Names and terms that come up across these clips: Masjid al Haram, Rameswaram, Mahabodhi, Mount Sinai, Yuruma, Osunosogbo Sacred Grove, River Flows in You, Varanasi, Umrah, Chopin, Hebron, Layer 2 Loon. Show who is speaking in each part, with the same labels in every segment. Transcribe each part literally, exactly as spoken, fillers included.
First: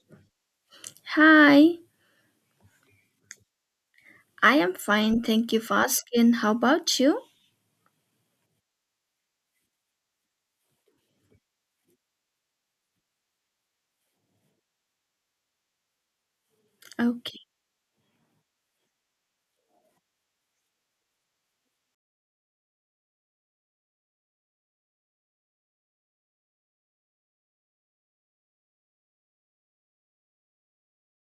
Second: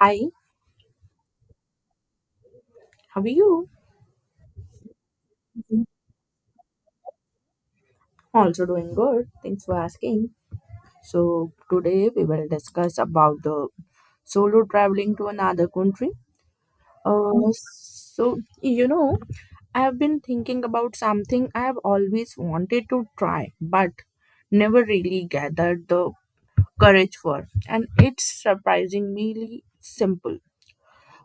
Speaker 1: Hi,
Speaker 2: Hi,
Speaker 1: how are you?
Speaker 2: I am fine. Thank you for asking. How about you?
Speaker 1: Also doing good. Thanks for asking. So today we will discuss about the solo traveling to another country. Uh,
Speaker 2: Okay.
Speaker 1: so you know, I have been thinking about something I have always wanted to try, but never really gathered the courage for, and it's surprisingly simple.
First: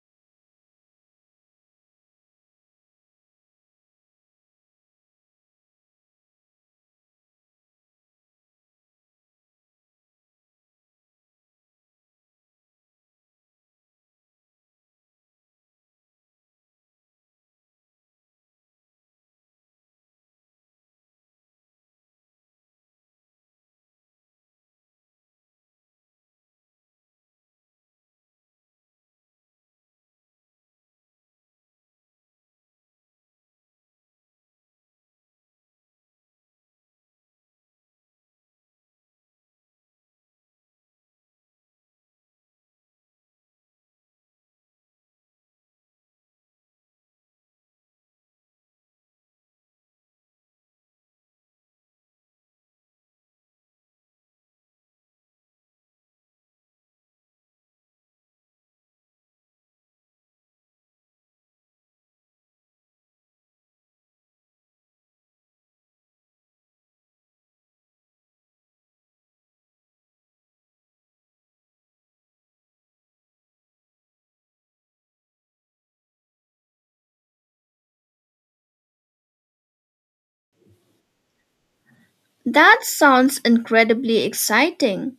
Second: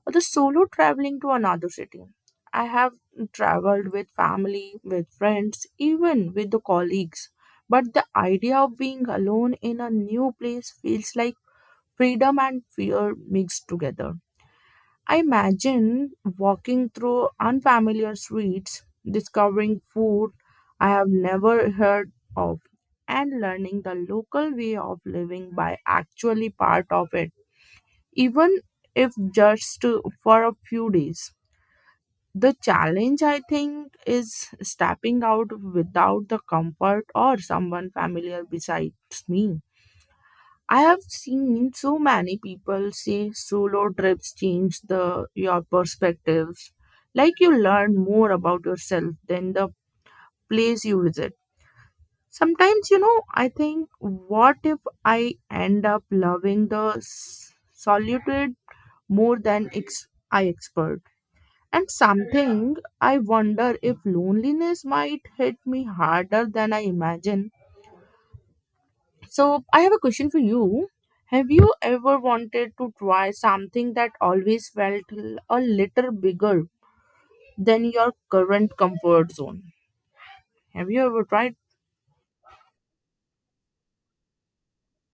Speaker 1: The solo traveling to another city. I have traveled with family, with friends, even with the colleagues. But the idea of being alone in a new place feels like freedom and fear mixed together. I imagine walking through unfamiliar streets, discovering food I have never heard of, and learning the local way of living by actually part of it, even if just for a few days. The challenge, I think, is stepping out without the comfort or someone familiar besides me. I have seen so many people say solo trips change the your perspectives. Like you learn more about yourself than the place you visit. Sometimes, you know, I think, what if I end up loving the s- solitude more than ex- I expert? And something I wonder if loneliness might hit me harder than I imagine. So I have a question for you. Have you ever wanted to try something that always felt l- a little bigger than your current comfort zone? Have you ever tried?
Speaker 2: That sounds incredibly exciting.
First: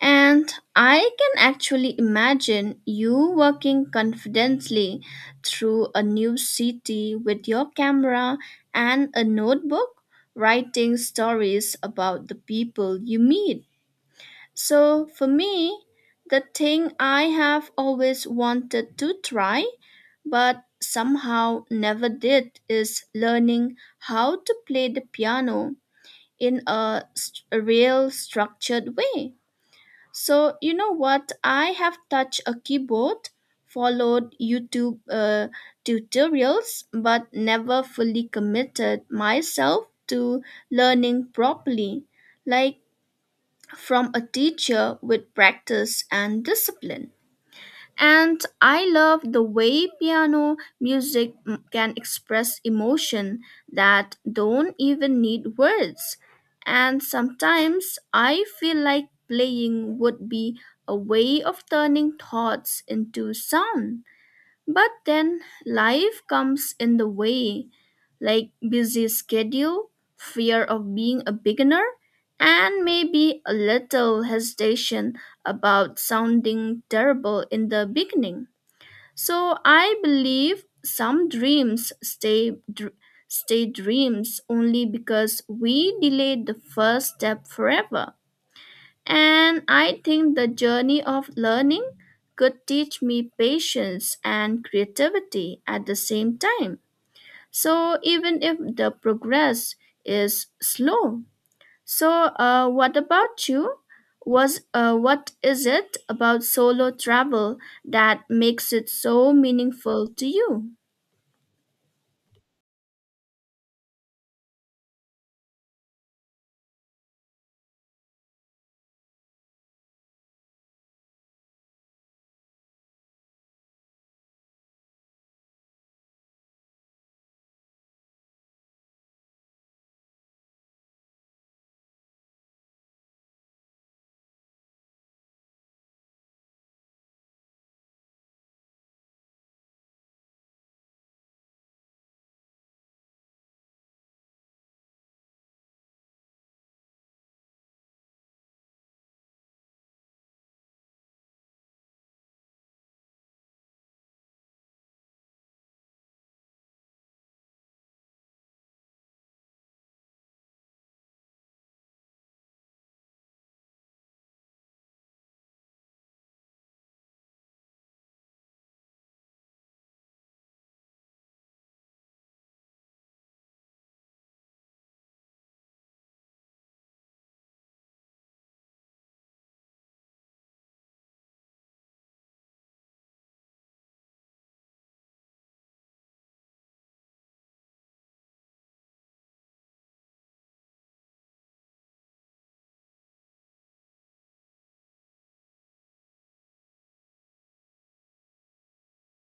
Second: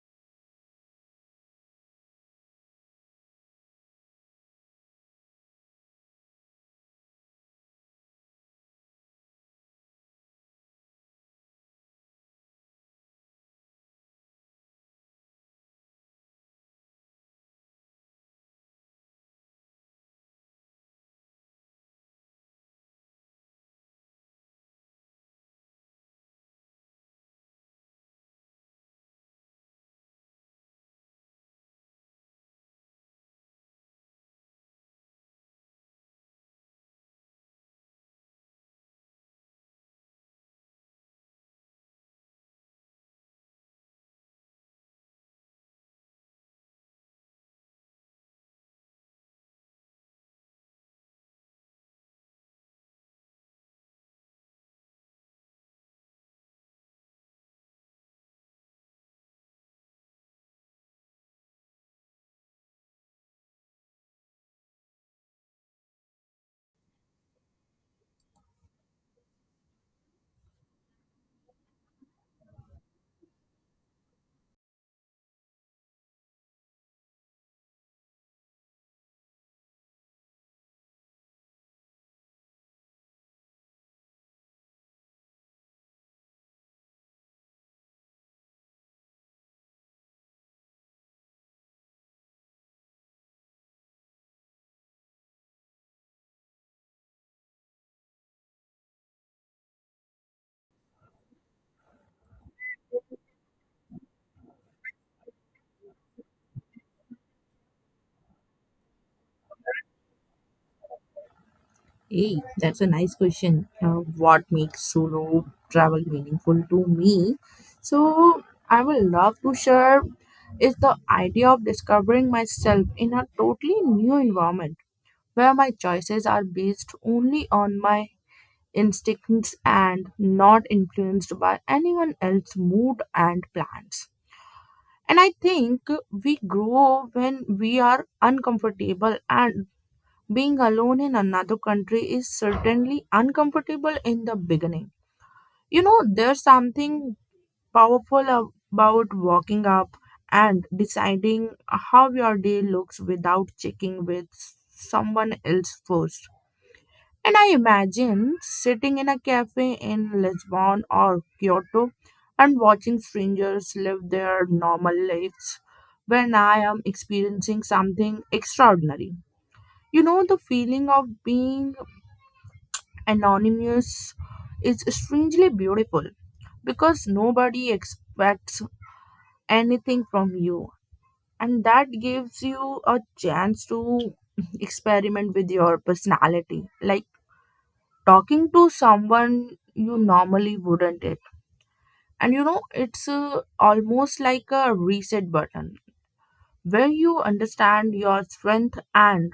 Speaker 2: And I can actually imagine you working confidently through a new city with your camera and a notebook, writing stories about the people you meet. So for me, the thing I have always wanted to try, but somehow never did, is learning how to play the piano in a, st- a real structured way. So you know what? I have touched a keyboard, followed YouTube uh, tutorials, but never fully committed myself to learning properly. Like from a teacher with practice and discipline. And I love the way piano music mm, can express emotion that don't even need words. And sometimes I feel like playing would be a way of turning thoughts into sound. But then life comes in the way, like busy schedule, fear of being a beginner, and maybe a little hesitation about sounding terrible in the beginning. So I believe some dreams stay dr- stay dreams only because we delayed the first step forever. And I think the journey of learning could teach me patience and creativity at the same time. So, even if the progress is slow. So, uh, what about you? Was uh, What is it about solo travel that makes it so meaningful to you?
Speaker 1: Hey, that's a nice question. Uh, what makes solo travel meaningful to me? So I will love to share is the idea of discovering myself in a totally new environment where my choices are based only on my instincts and not influenced by anyone else's mood and plans. And I think we grow when we are uncomfortable, and being alone in another country is certainly uncomfortable in the beginning. You know, there's something powerful about walking up and deciding how your day looks without checking with someone else first. And I imagine sitting in a cafe in Lisbon or Kyoto and watching strangers live their normal lives when I am experiencing something extraordinary. You know, the feeling of being anonymous is strangely beautiful because nobody expects anything from you, and that gives you a chance to experiment with your personality. Like, talking to someone you normally wouldn't it, and you know it's uh, almost like a reset button where you understand your strength and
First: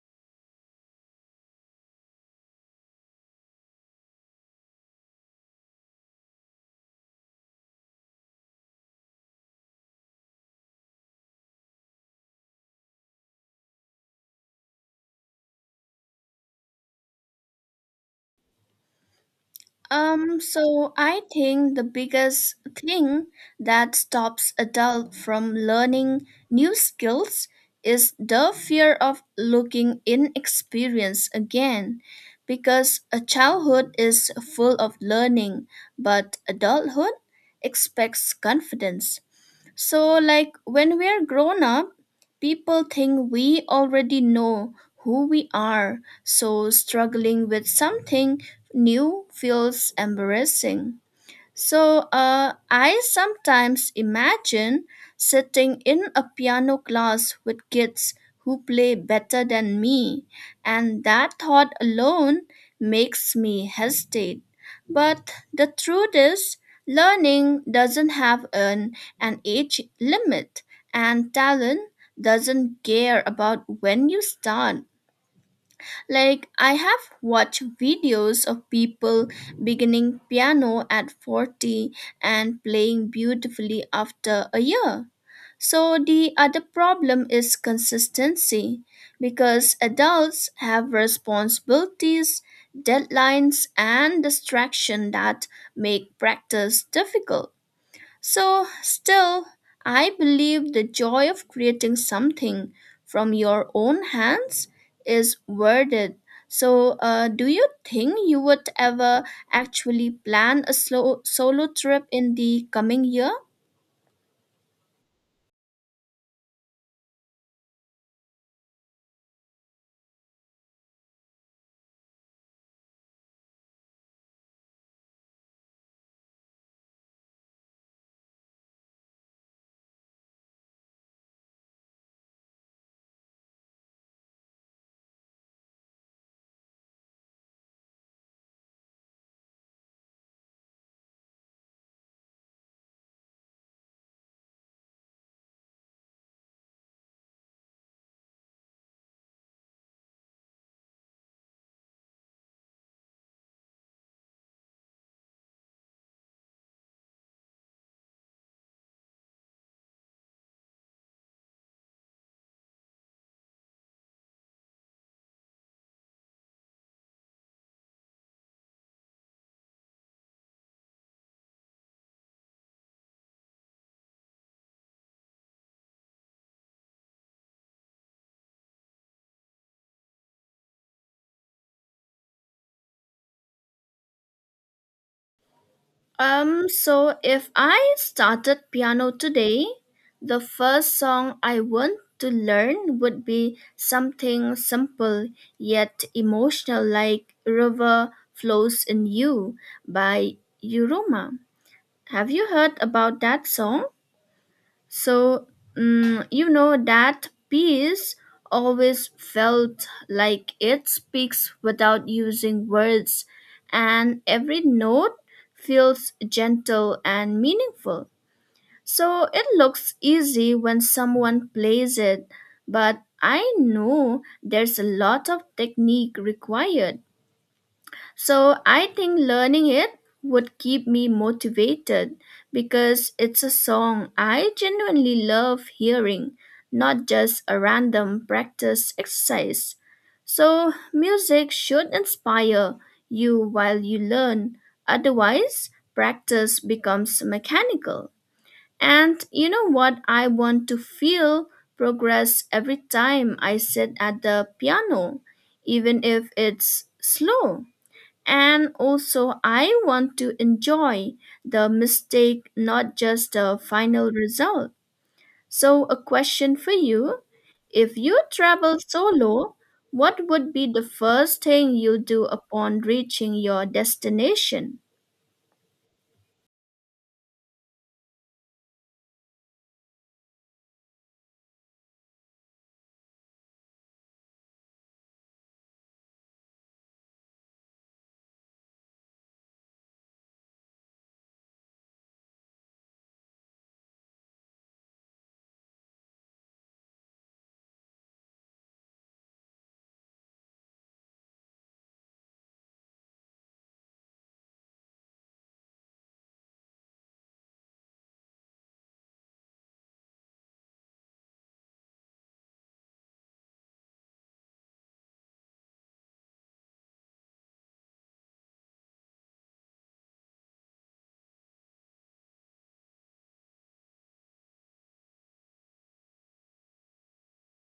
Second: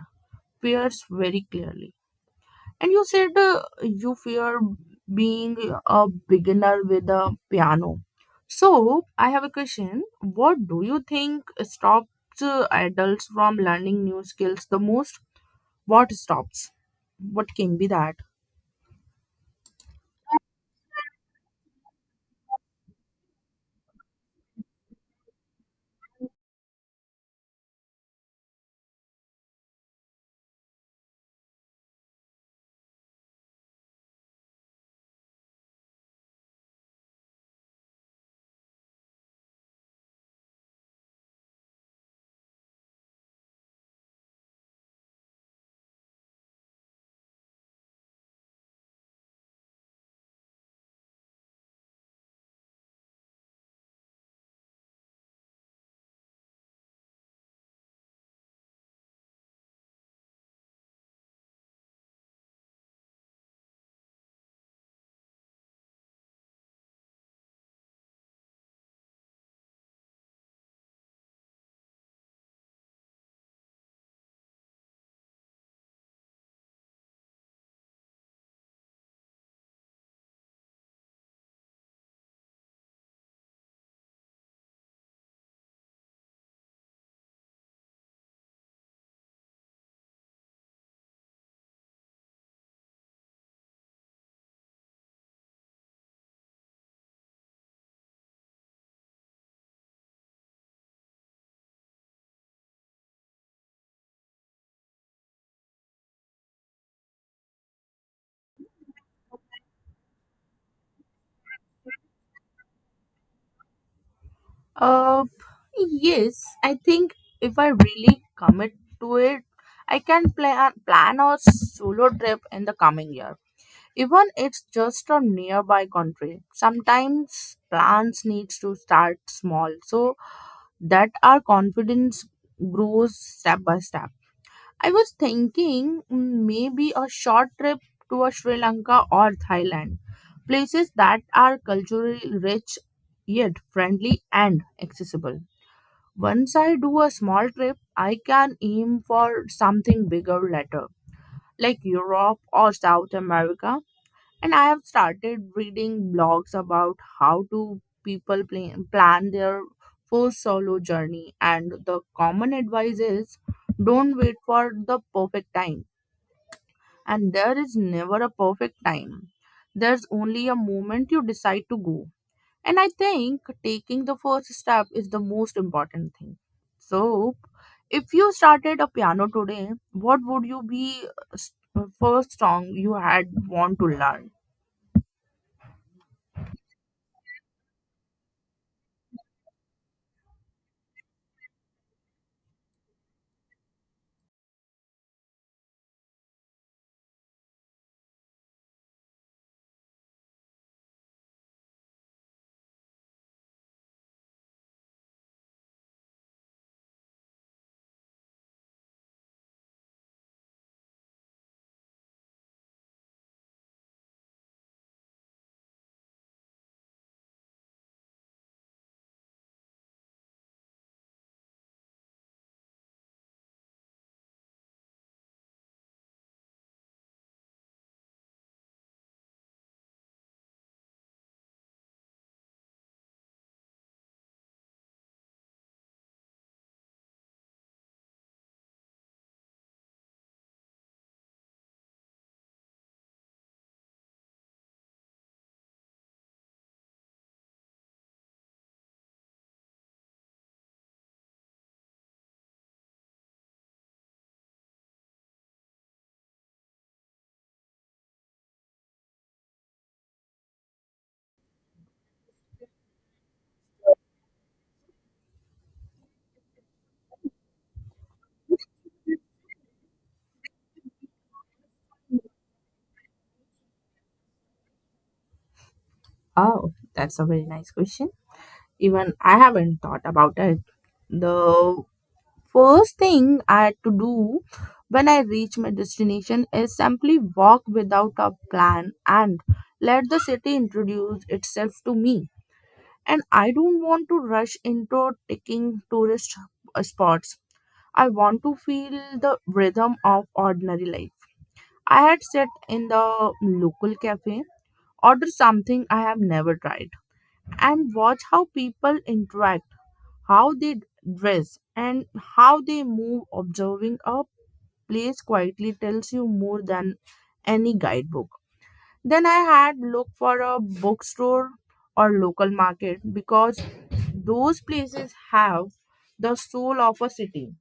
Speaker 1: fears very clearly. And you said uh, you fear being a beginner with a piano. So I have a question. What do you think stops uh, adults from learning new skills the most? What stops? What can be that?
Speaker 2: Um, so I think the biggest thing that stops adult from learning new skills is the fear of looking inexperienced again, because a childhood is full of learning, but adulthood expects confidence. So, like when we are grown up, people think we already know who we are, so struggling with something new feels embarrassing. So, uh, I sometimes imagine sitting in a piano class with kids who play better than me, and that thought alone makes me hesitate. But the truth is, learning doesn't have an, an age limit, and talent doesn't care about when you start. Like, I have watched videos of people beginning piano at forty and playing beautifully after a year. So, the other problem is consistency because adults have responsibilities, deadlines, and distraction that make practice difficult. So, still, I believe the joy of creating something from your own hands is worth it. So, uh, do you think you would ever actually plan a slow solo trip in the coming year?
Speaker 1: Uh, yes, I think if I really commit to it, I can plan plan a solo trip in the coming year. Even it's just a nearby country. Sometimes plans needs to start small so that our confidence grows step by step. I was thinking mm, maybe a short trip to a Sri Lanka or Thailand, places that are culturally rich yet friendly and accessible. Once I do a small trip, I can aim for something bigger later, like Europe or South America. And I have started reading blogs about how to people plan, plan their first solo journey. And the common advice is don't wait for the perfect time. And there is never a perfect time. There's only a moment you decide to go. And I think taking the first step is the most important thing. So, if you started a piano today, what would you be uh, s- uh, first song you had want to learn?
Speaker 2: Um, so if I started piano today, the first song I want to learn would be something simple yet emotional like River Flows in You by Yuruma. Have you heard about that song? So, mm, you know, that piece always felt like it speaks without using words, and every note feels gentle and meaningful. So, it looks easy when someone plays it, but I know there's a lot of technique required, so I think learning it would keep me motivated because it's a song I genuinely love hearing, not just a random practice exercise. So music should inspire you while you learn; otherwise, practice becomes mechanical. And you know what? I want to feel progress every time I sit at the piano, even if it's slow. And also, I want to enjoy the mistake, not just the final result. So, a question for you. If you travel solo, what would be the first thing you do upon reaching your destination?
Speaker 1: Oh, that's a very nice question. Even I haven't thought about it. The first thing I had to do when I reach my destination is simply walk without a plan and let the city introduce itself to me. And I don't want to rush into taking tourist uh, spots. I want to feel the rhythm of ordinary life. I had sat in the local cafe, ordered something I have never tried, and watch how people interact, how they dress, and how they move. Observing a place quietly tells you more than any guidebook. Then I had looked for a bookstore or local market because those places have the soul of a city.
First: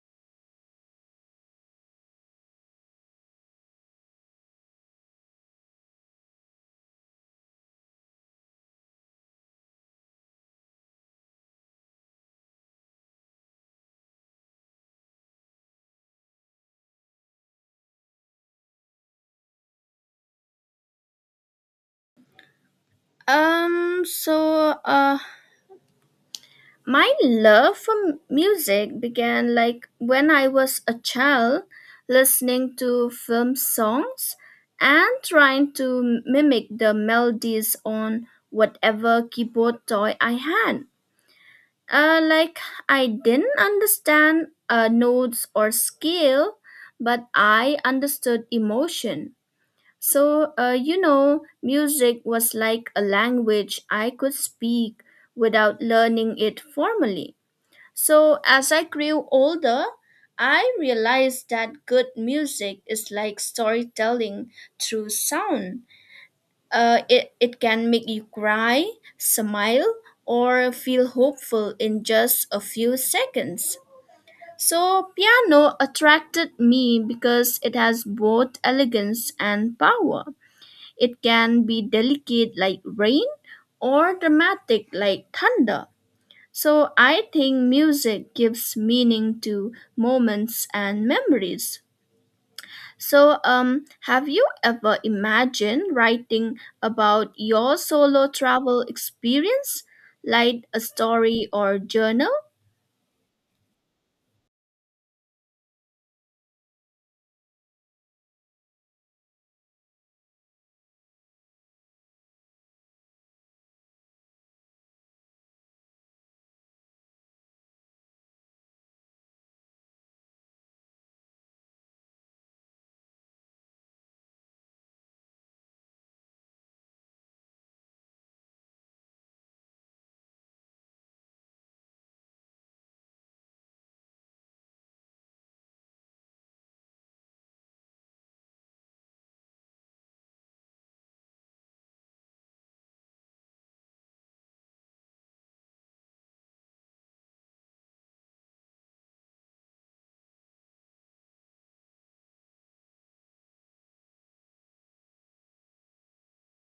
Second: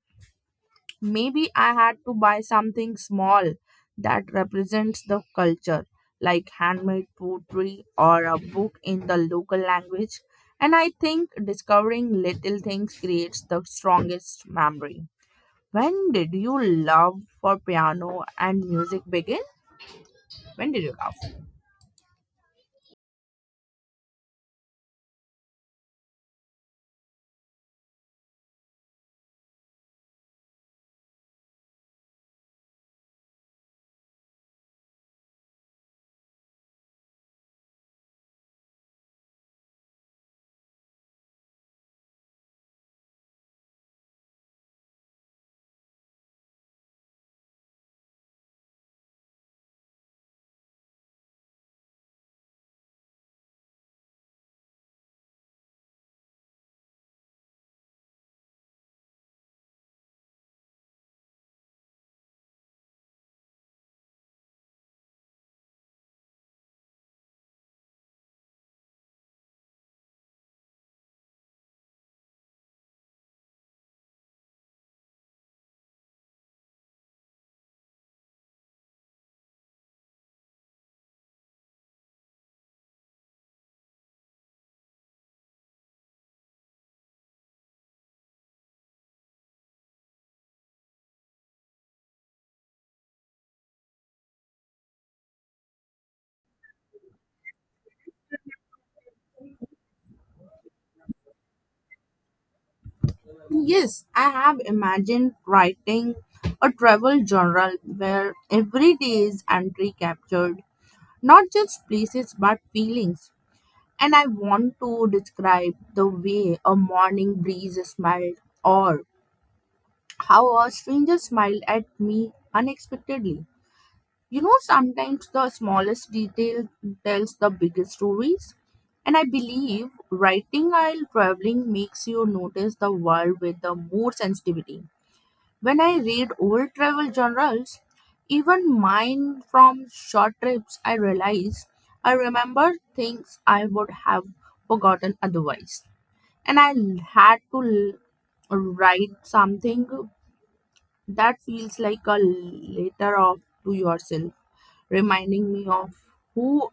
Speaker 1: Maybe I had to buy something small that represents the culture, like handmade poetry or a book in the local language. And I think discovering little things creates the strongest memory. When did you love for piano and music begin? When did you love?
Speaker 2: Um, so, uh, My love for m- music began like when I was a child, listening to film songs and trying to m- mimic the melodies on whatever keyboard toy I had. Uh, like I didn't understand uh, notes or scale, but I understood emotion. So, uh, you know, music was like a language I could speak without learning it formally. So, as I grew older, I realized that good music is like storytelling through sound. Uh, it, it can make you cry, smile, or feel hopeful in just a few seconds. So, piano attracted me because it has both elegance and power. It can be delicate like rain or dramatic like thunder, so I think music gives meaning to moments and memories. So, um have you ever imagined writing about your solo travel experience like a story or journal?
Speaker 1: Yes, I have imagined writing a travel journal where every day is entry captured, not just places but feelings. And I want to describe the way a morning breeze smelled or how a stranger smiled at me unexpectedly. You know, sometimes the smallest detail tells the biggest stories. And I believe writing while traveling makes you notice the world with the more sensitivity. When I read old travel journals, even mine from short trips, I realize I remember things I would have forgotten otherwise. And I l- had to l- write something that feels like a letter of to yourself, reminding me of who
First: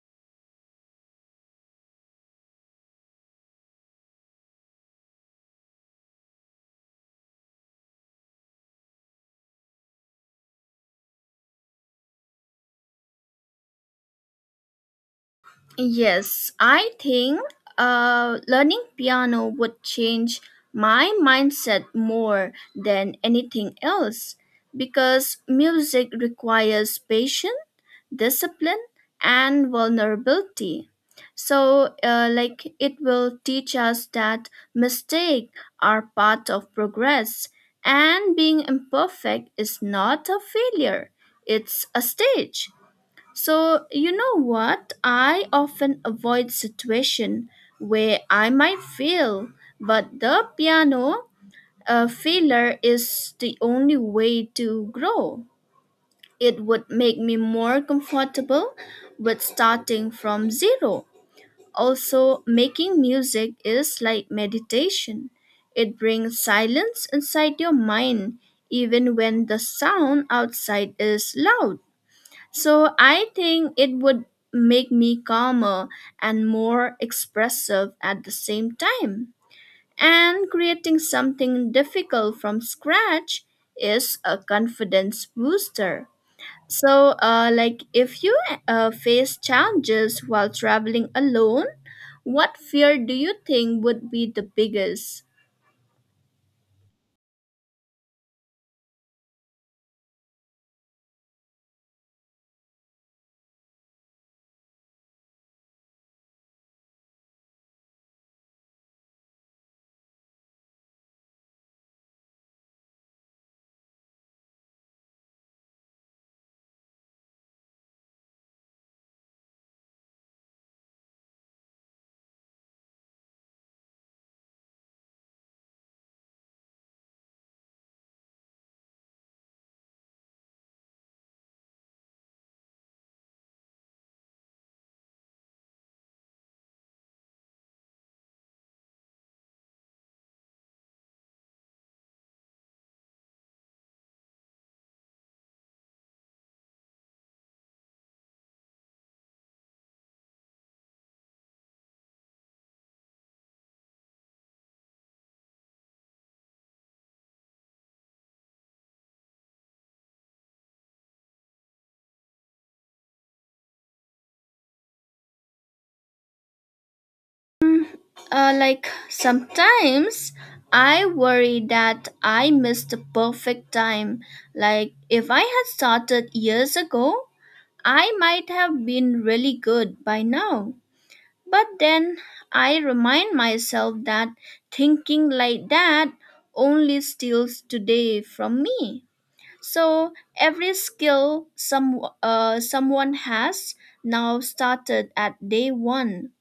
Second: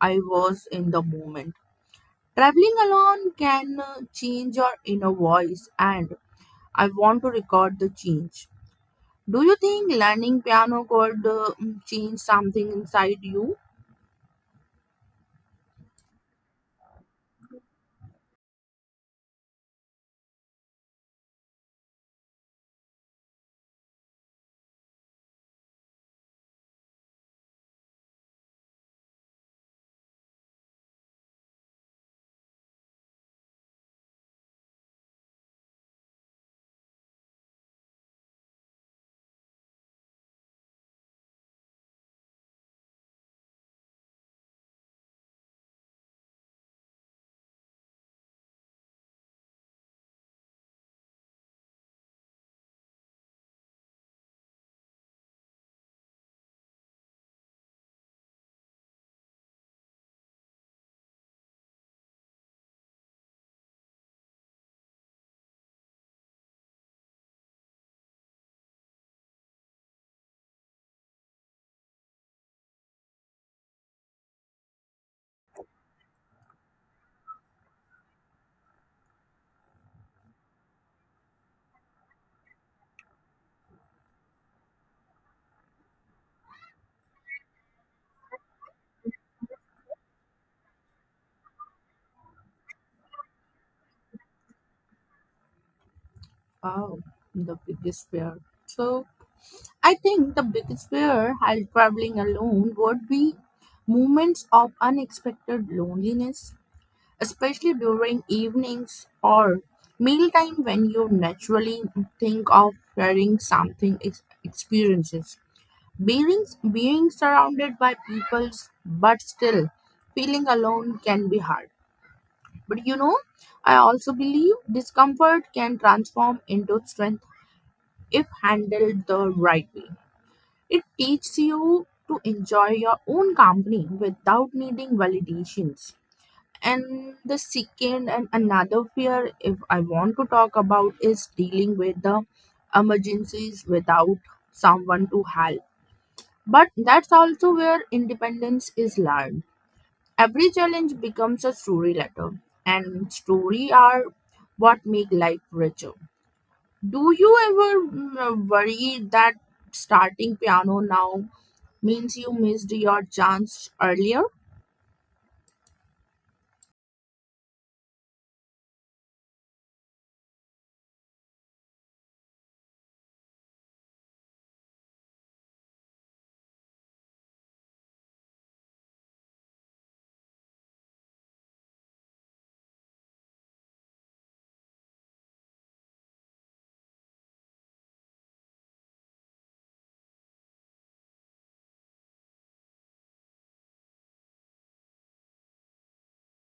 Speaker 1: I was in the moment. Traveling alone can uh, change your inner voice, and I want to record the change. Do you think learning piano could uh, mm, change something inside you?
Speaker 2: Yes, I think uh, learning piano would change my mindset more than anything else because music requires patience, discipline, and vulnerability. So, uh, like, it will teach us that mistakes are part of progress and being imperfect is not a failure, it's a stage. So, you know what? I often avoid situation where I might fail, but the piano uh, failure is the only way to grow. It would make me more comfortable with starting from zero. Also, making music is like meditation. It brings silence inside your mind even when the sound outside is loud. So I think it would make me calmer and more expressive at the same time. And creating something difficult from scratch is a confidence booster. So, uh, like if you uh, face challenges while traveling alone, what fear do you think would be the biggest?
Speaker 1: Wow, the biggest fear. So, I think the biggest fear while traveling alone would be moments of unexpected loneliness, especially during evenings or mealtime when you naturally think of sharing something ex- experiences. Being, being surrounded by people but still feeling alone can be hard. But you know, I also believe discomfort can transform into strength if handled the right way. It teaches you to enjoy your own company without needing validations. And the second and another fear, if I want to talk about, is dealing with the emergencies without someone to help. But that's also where independence is learned. Every challenge becomes a story later, and stories are what make life richer. Do you ever mm, worry that starting piano now means you missed your chance earlier?
Speaker 2: Uh, like sometimes I worry that I missed the perfect time. Like if I had started years ago, I might have been really good by now. But then I remind myself that thinking like that only steals today from me. So every skill some uh, someone has now started at day one.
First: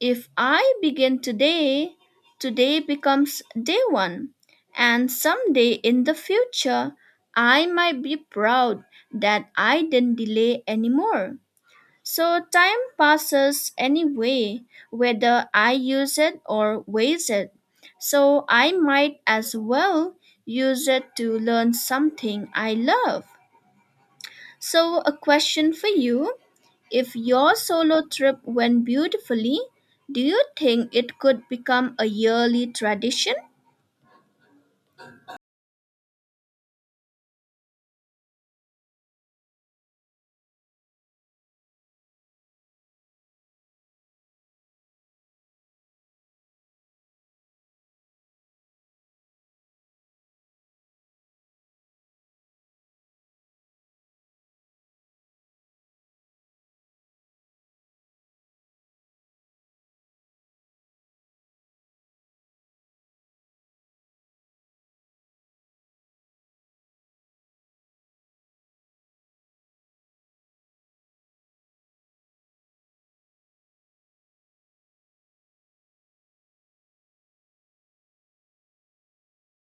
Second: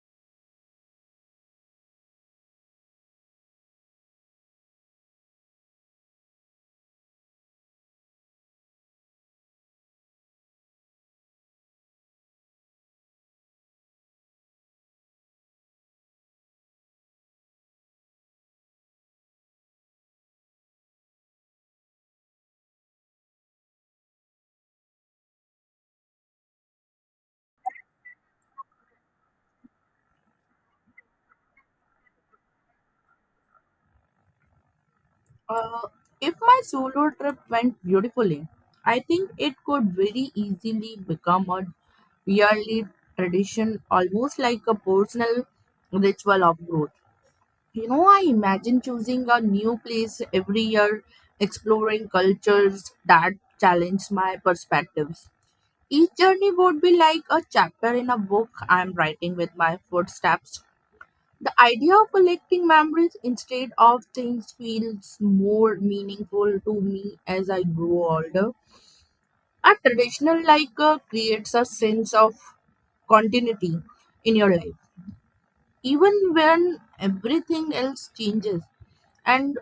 Speaker 2: If I begin today, today becomes day one, and someday in the future, I might be proud that I didn't delay anymore. So time passes anyway, whether I use it or waste it. So I might as well use it to learn something I love. So, a question for you. If your solo trip went beautifully, do you think it could become a yearly tradition?
Speaker 1: Uh, if my solo trip went beautifully, I think it could very easily become a yearly tradition, almost like a personal ritual of growth. You know, I imagine choosing a new place every year, exploring cultures that challenge my perspectives. Each journey would be like a chapter in a book I'm writing with my footsteps. The idea of collecting memories instead of things feels more meaningful to me as I grow older. A traditional like uh, creates a sense of continuity in your life, even when everything else changes. And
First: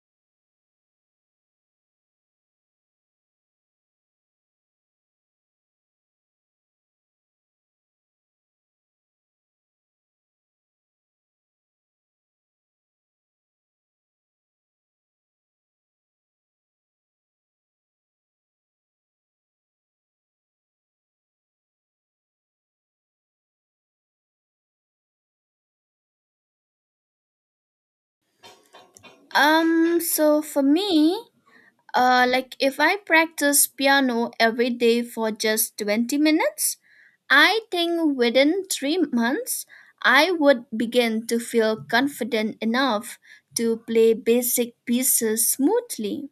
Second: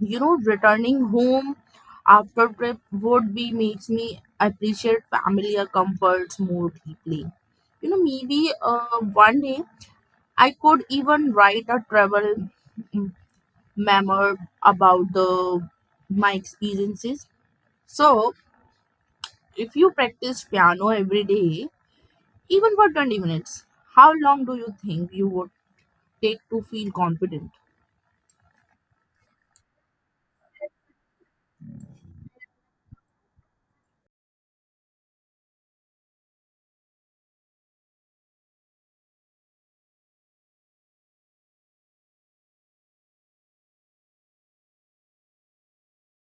Speaker 1: you know, returning home after trip would be makes me appreciate family or comforts more deeply. You know, maybe uh, one day I could even write a travel mm, memoir about the my experiences. So if you practice piano every day even for twenty minutes, how long do you think you would take to feel confident?
Speaker 2: Um, so for me, uh, like if I practice piano every day for just twenty minutes, I think within three months, I would begin to feel confident enough to play basic pieces smoothly.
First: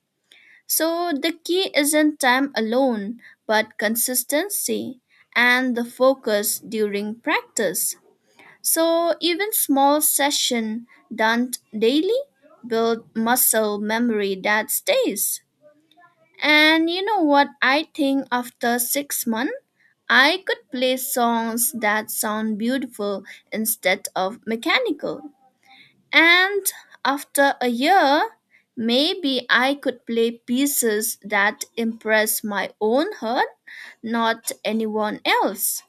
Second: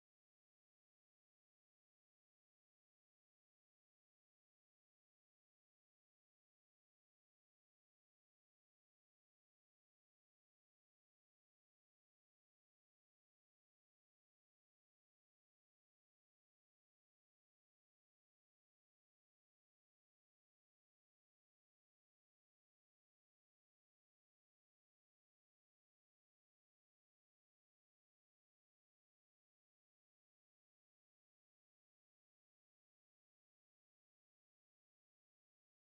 Speaker 2: So the key isn't time alone, but consistency and the focus during practice. So even small session done daily build muscle memory that stays. And you know what? I think after six months I could play songs that sound beautiful instead of mechanical. And after a year, maybe I could play pieces that impress my own heart, not anyone else.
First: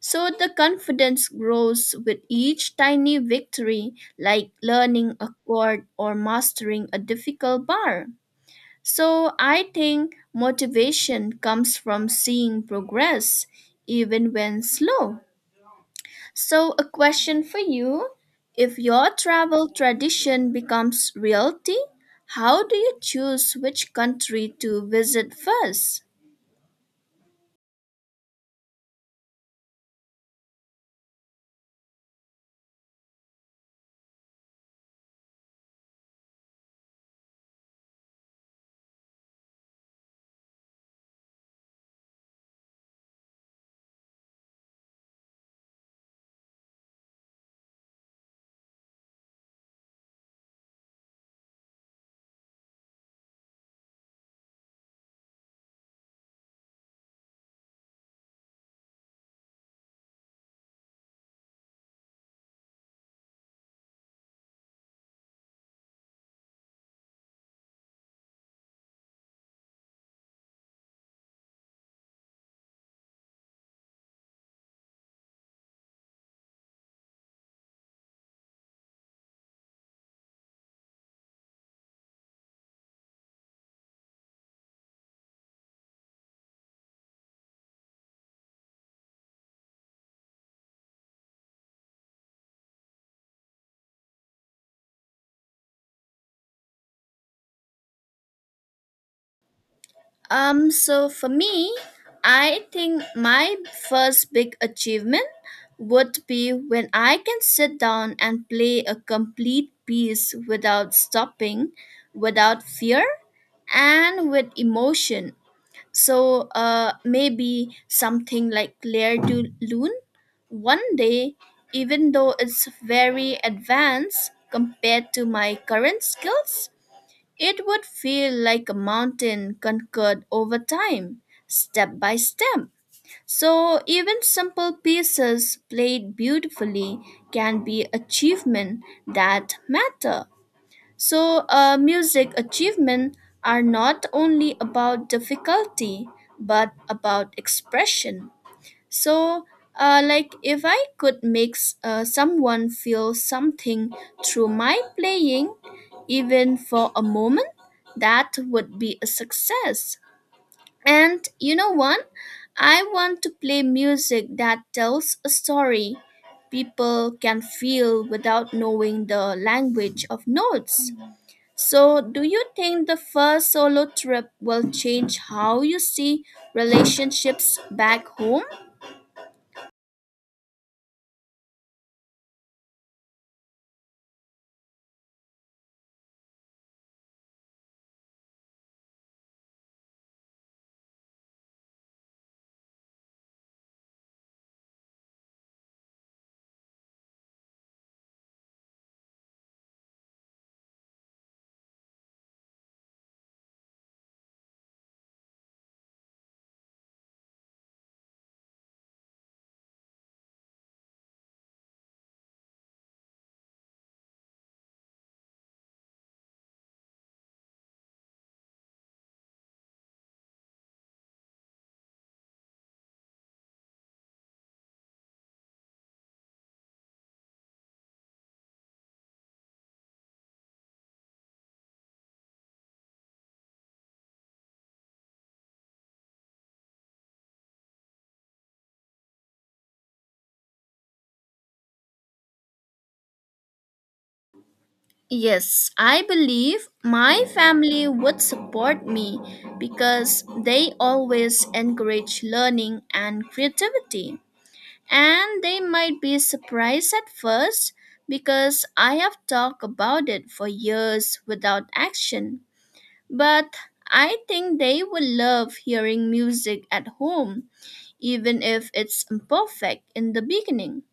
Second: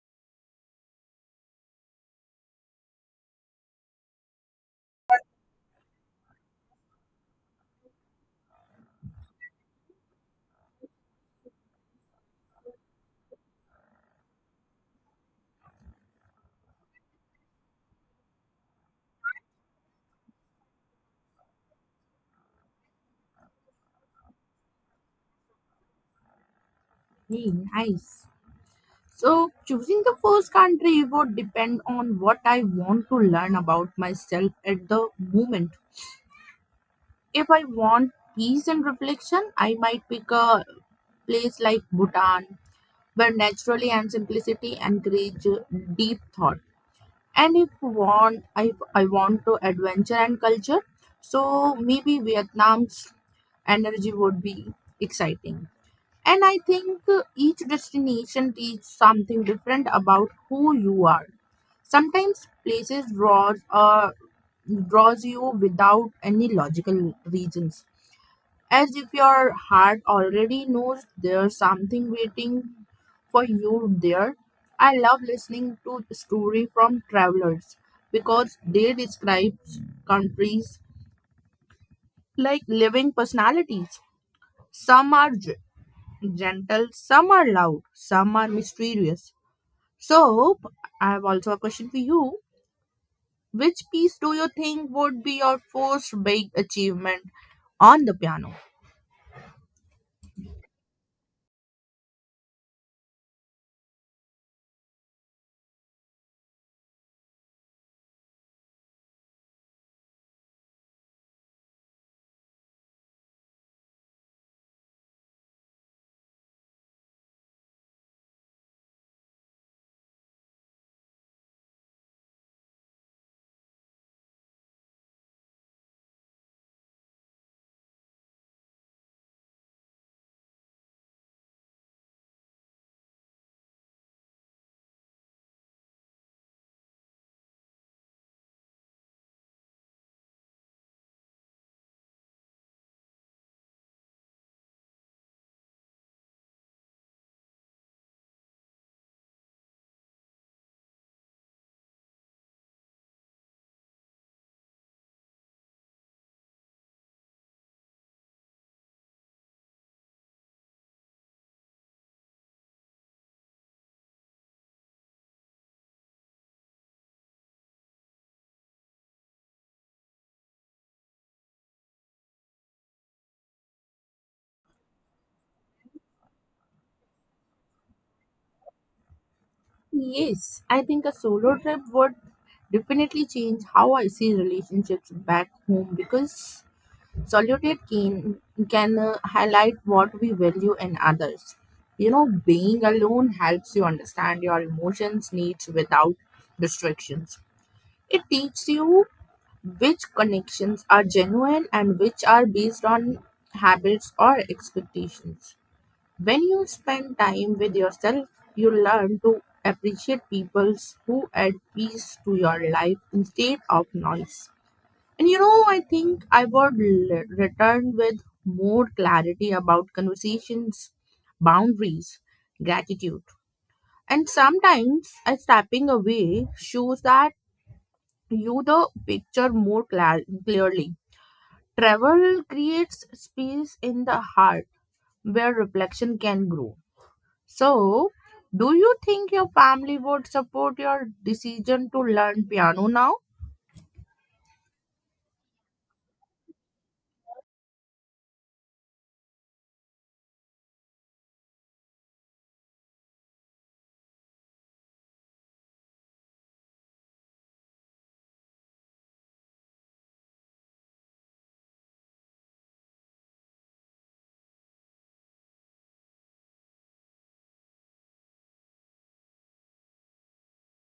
Speaker 2: So the confidence grows with each tiny victory, like learning a chord or mastering a difficult bar. So I think motivation comes from seeing progress, even when slow. So, a question for you. If your travel tradition becomes reality, how do you choose which country to visit first?
Speaker 1: Hey, nice. So, choosing the first country would depend on what I want to learn about myself at the moment. If I want peace and reflection, I might pick a place like Bhutan, where naturally and simplicity encourage deep thought. And if want, if I want to adventure and culture, so maybe Vietnam's energy would be exciting. And I think uh, each destination teaches something different about who you are. Sometimes places draws uh, draws you without any logical reasons, as if your heart already knows there's something waiting for you there. I love listening to story from travelers because they describe countries like living personalities. Some are j- gentle, some are loud, some are mysterious. So, I have also a question for you. Which piece do you think would be your first big achievement on the piano?
Speaker 2: Um, so for me, I think my first big achievement would be when I can sit down and play a complete piece without stopping, without fear, and with emotion. So, uh, maybe something like Layer two Loon? One day, even though it's very advanced compared to my current skills, it would feel like a mountain conquered over time, step by step. So even simple pieces played beautifully can be achievement that matter. So, uh, music achievement are not only about difficulty but about expression. So, uh, like if I could make s- uh, someone feel something through my playing, even for a moment, that would be a success. And you know what? I want to play music that tells a story people can feel without knowing the language of notes. So, do you think the first solo trip will change how you see relationships back home?
Speaker 1: Yes, I think a solo trip would definitely change how I see relationships back home because solitude can can uh, highlight what we value in others. You know, being alone helps you understand your emotions needs without distractions. It teaches you which connections are genuine and which are based on habits or expectations. When you spend time with yourself, you learn to appreciate people who add peace to your life instead of noise. And you know, I think I would l- return with more clarity about conversations, boundaries, gratitude. And sometimes a stepping away shows that you the picture more clar- clearly. Travel creates space in the heart where reflection can grow. So, do you think your family would support your decision to learn piano now?
Speaker 2: Yes, I believe my family would support me because they always encourage learning and creativity. And they might be surprised at first because I have talked about it for years without action. But I think they would love hearing music at home even if it's imperfect in the beginning.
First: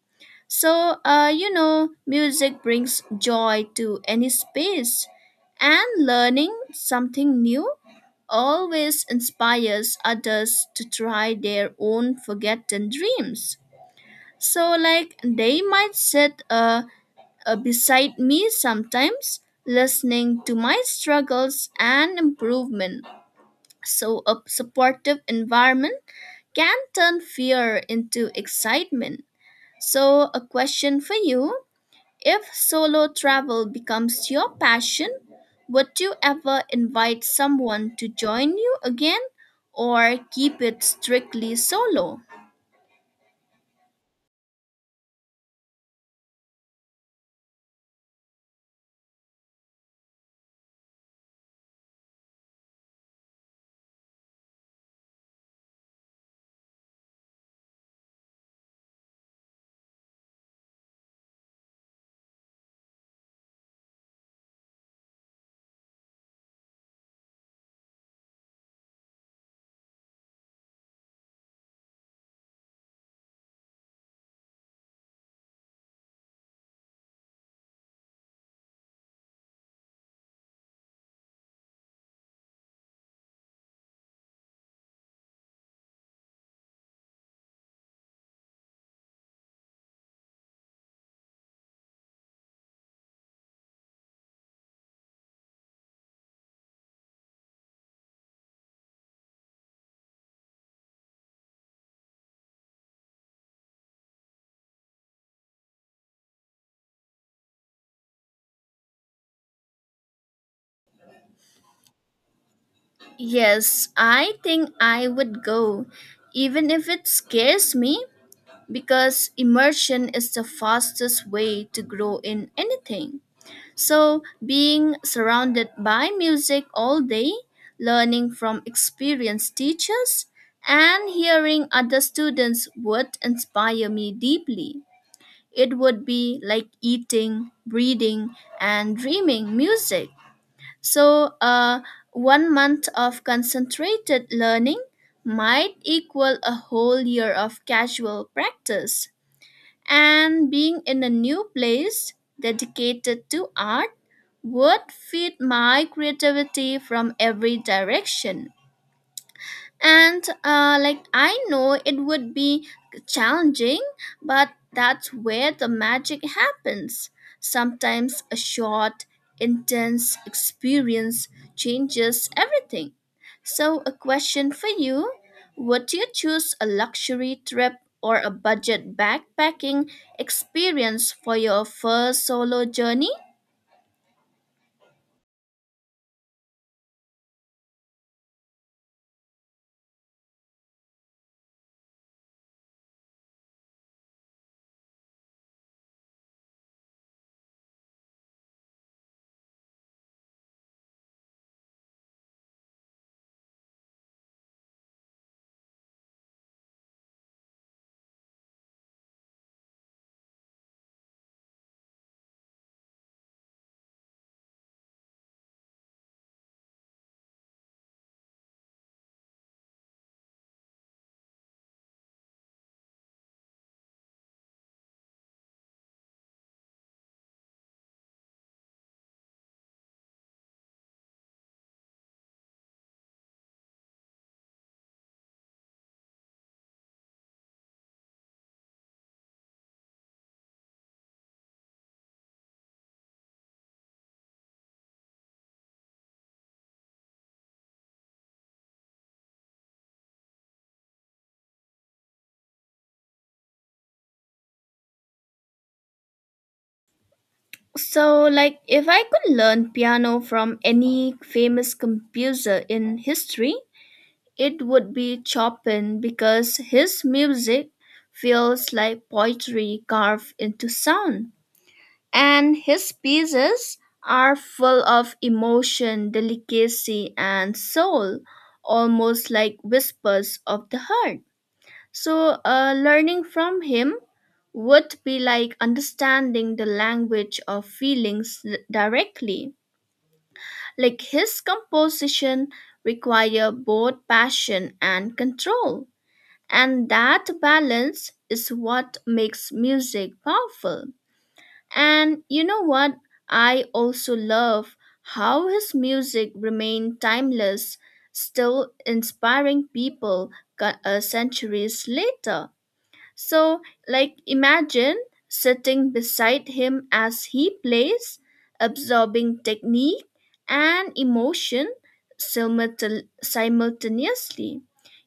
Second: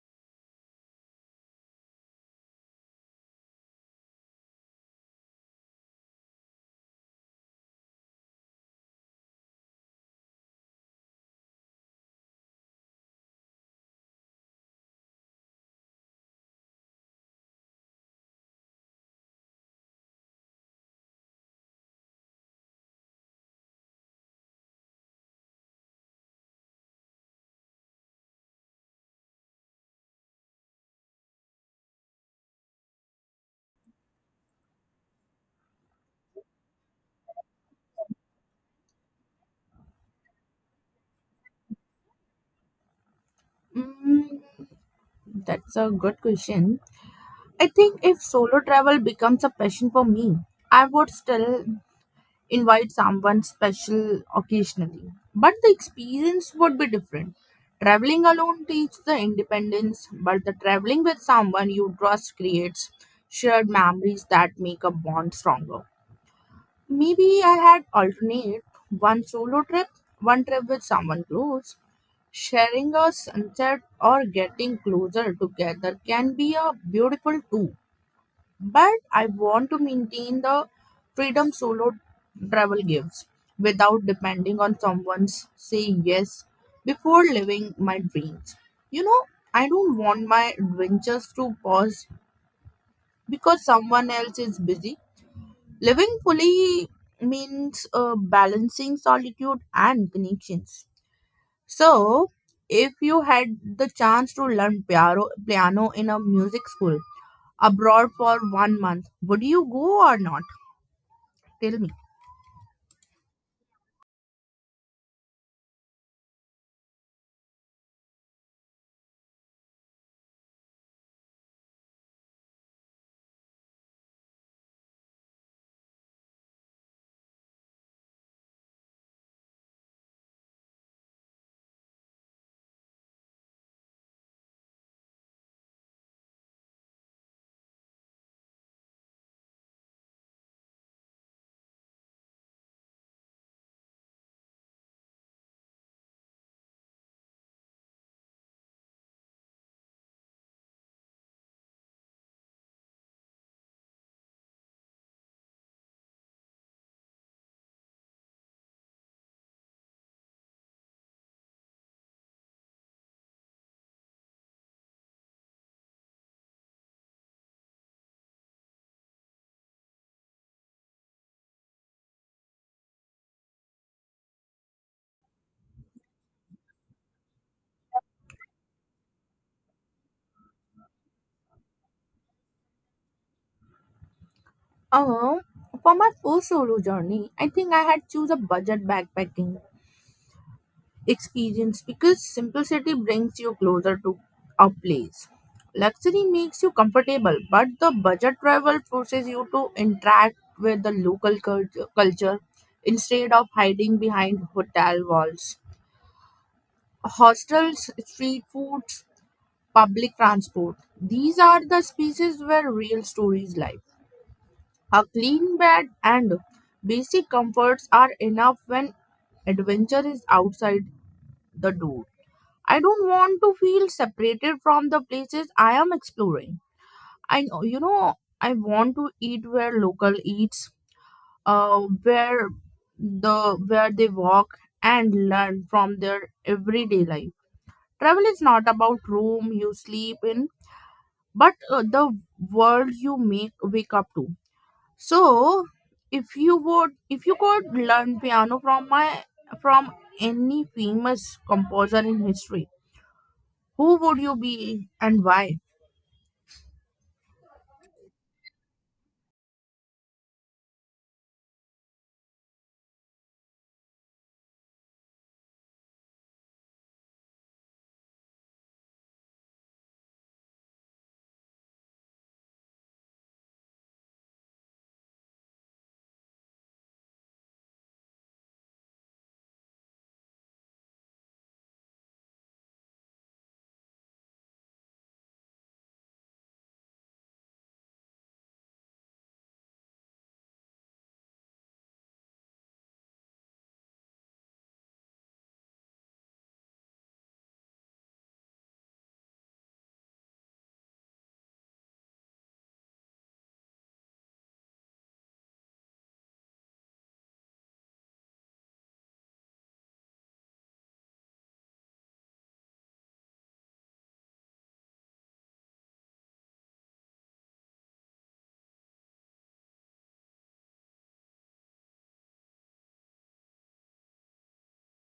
Speaker 2: So, uh, you know, music brings joy to any space, and learning something new always inspires others to try their own forgotten dreams. So, like, they might sit uh, uh, beside me sometimes, listening to my struggles and improvement. So, a supportive environment can turn fear into excitement. So, a question for you. If solo travel becomes your passion, would you ever invite someone to join you again or keep it strictly solo?
Speaker 1: Mm, that's a good question. I think if solo travel becomes a passion for me, I would still invite someone special occasionally. But the experience would be different. Traveling alone teaches the independence, but the traveling with someone you trust creates shared memories that make a bond stronger. Maybe I had alternate one solo trip, one trip with someone close. Sharing a sunset or getting closer together can be a beautiful too. But I want to maintain the freedom solo travel gives without depending on someone's saying yes before living my dreams. You know, I don't want my adventures to pause because someone else is busy. Living fully means uh, balancing solitude and connections. So, if you had the chance to learn piano, piano in a music school abroad for one month, would you go or not? Tell me.
Speaker 2: Yes, I think I would go, even if it scares me, because immersion is the fastest way to grow in anything. So, being surrounded by music all day, learning from experienced teachers, and hearing other students would inspire me deeply. It would be like eating, breathing, and dreaming music. So, uh, one month of concentrated learning might equal a whole year of casual practice, and being in a new place dedicated to art would feed my creativity from every direction. And uh, like, I know it would be challenging, but that's where the magic happens. Sometimes a short, intense experience changes everything. So, a question for you. Would you choose a luxury trip or a budget backpacking experience for your first solo journey?
Speaker 1: Uh, for my first solo journey, I think I had choose a budget backpacking experience because simplicity brings you closer to a place. Luxury makes you comfortable, but the budget travel forces you to interact with the local culture, culture instead of hiding behind hotel walls. Hostels, street foods, public transport. These are the spaces where real stories lie. A clean bed and basic comforts are enough when adventure is outside the door. I don't want to feel separated from the places I am exploring. I know, you know, I want to eat where local eats, uh, where the where they walk and learn from their everyday life. Travel is not about room you sleep in, but uh, the world you make wake up to. So, if you would, if you could learn piano from my from any famous composer in history, who would you be and why?
Speaker 2: So, like, if I could learn piano from any famous composer in history, it would be Chopin because his music feels like poetry carved into sound. And his pieces are full of emotion, delicacy, and soul, almost like whispers of the heart. So, uh, learning from him would be like understanding the language of feelings d- directly. Like, his composition require both passion and control. And that balance is what makes music powerful. And you know what? I also love how his music remained timeless, still inspiring people co- uh, centuries later. So, like, imagine sitting beside him as he plays, absorbing technique and emotion simultan- simultaneously.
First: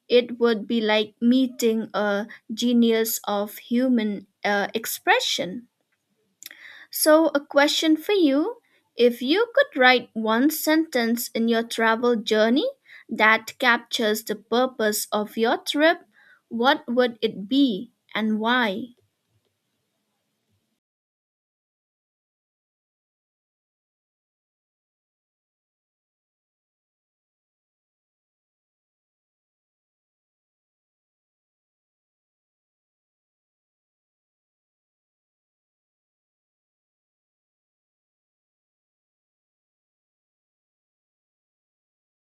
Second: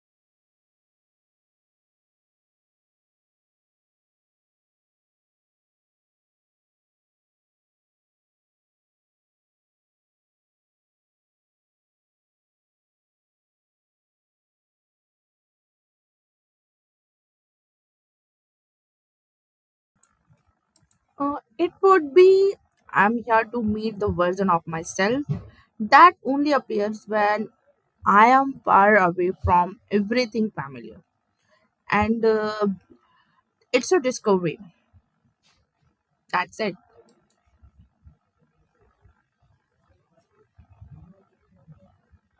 Speaker 2: It would be like meeting a genius of human uh, expression. So, a question for you. If you could write one sentence in your travel journey that captures the purpose of your trip, what would it be and why?
Speaker 1: Uh, it would be I'm here to meet the version of myself that only appears when I am far away from everything familiar, and uh, it's a discovery. That's it.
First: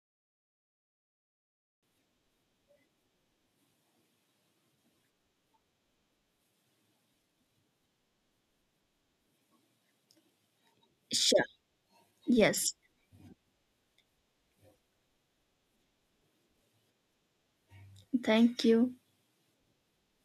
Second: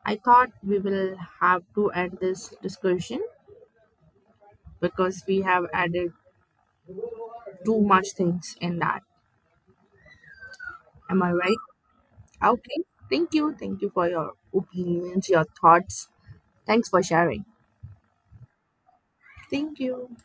Speaker 1: I thought we will have to end this discussion because we have added too much things in that. Am I
Speaker 2: Sure.
Speaker 1: right?
Speaker 2: Yes.
Speaker 1: Okay. Thank you. Thank you for your opinions, your thoughts. Thanks for sharing.
Speaker 2: Thank you.
Speaker 1: Thank you.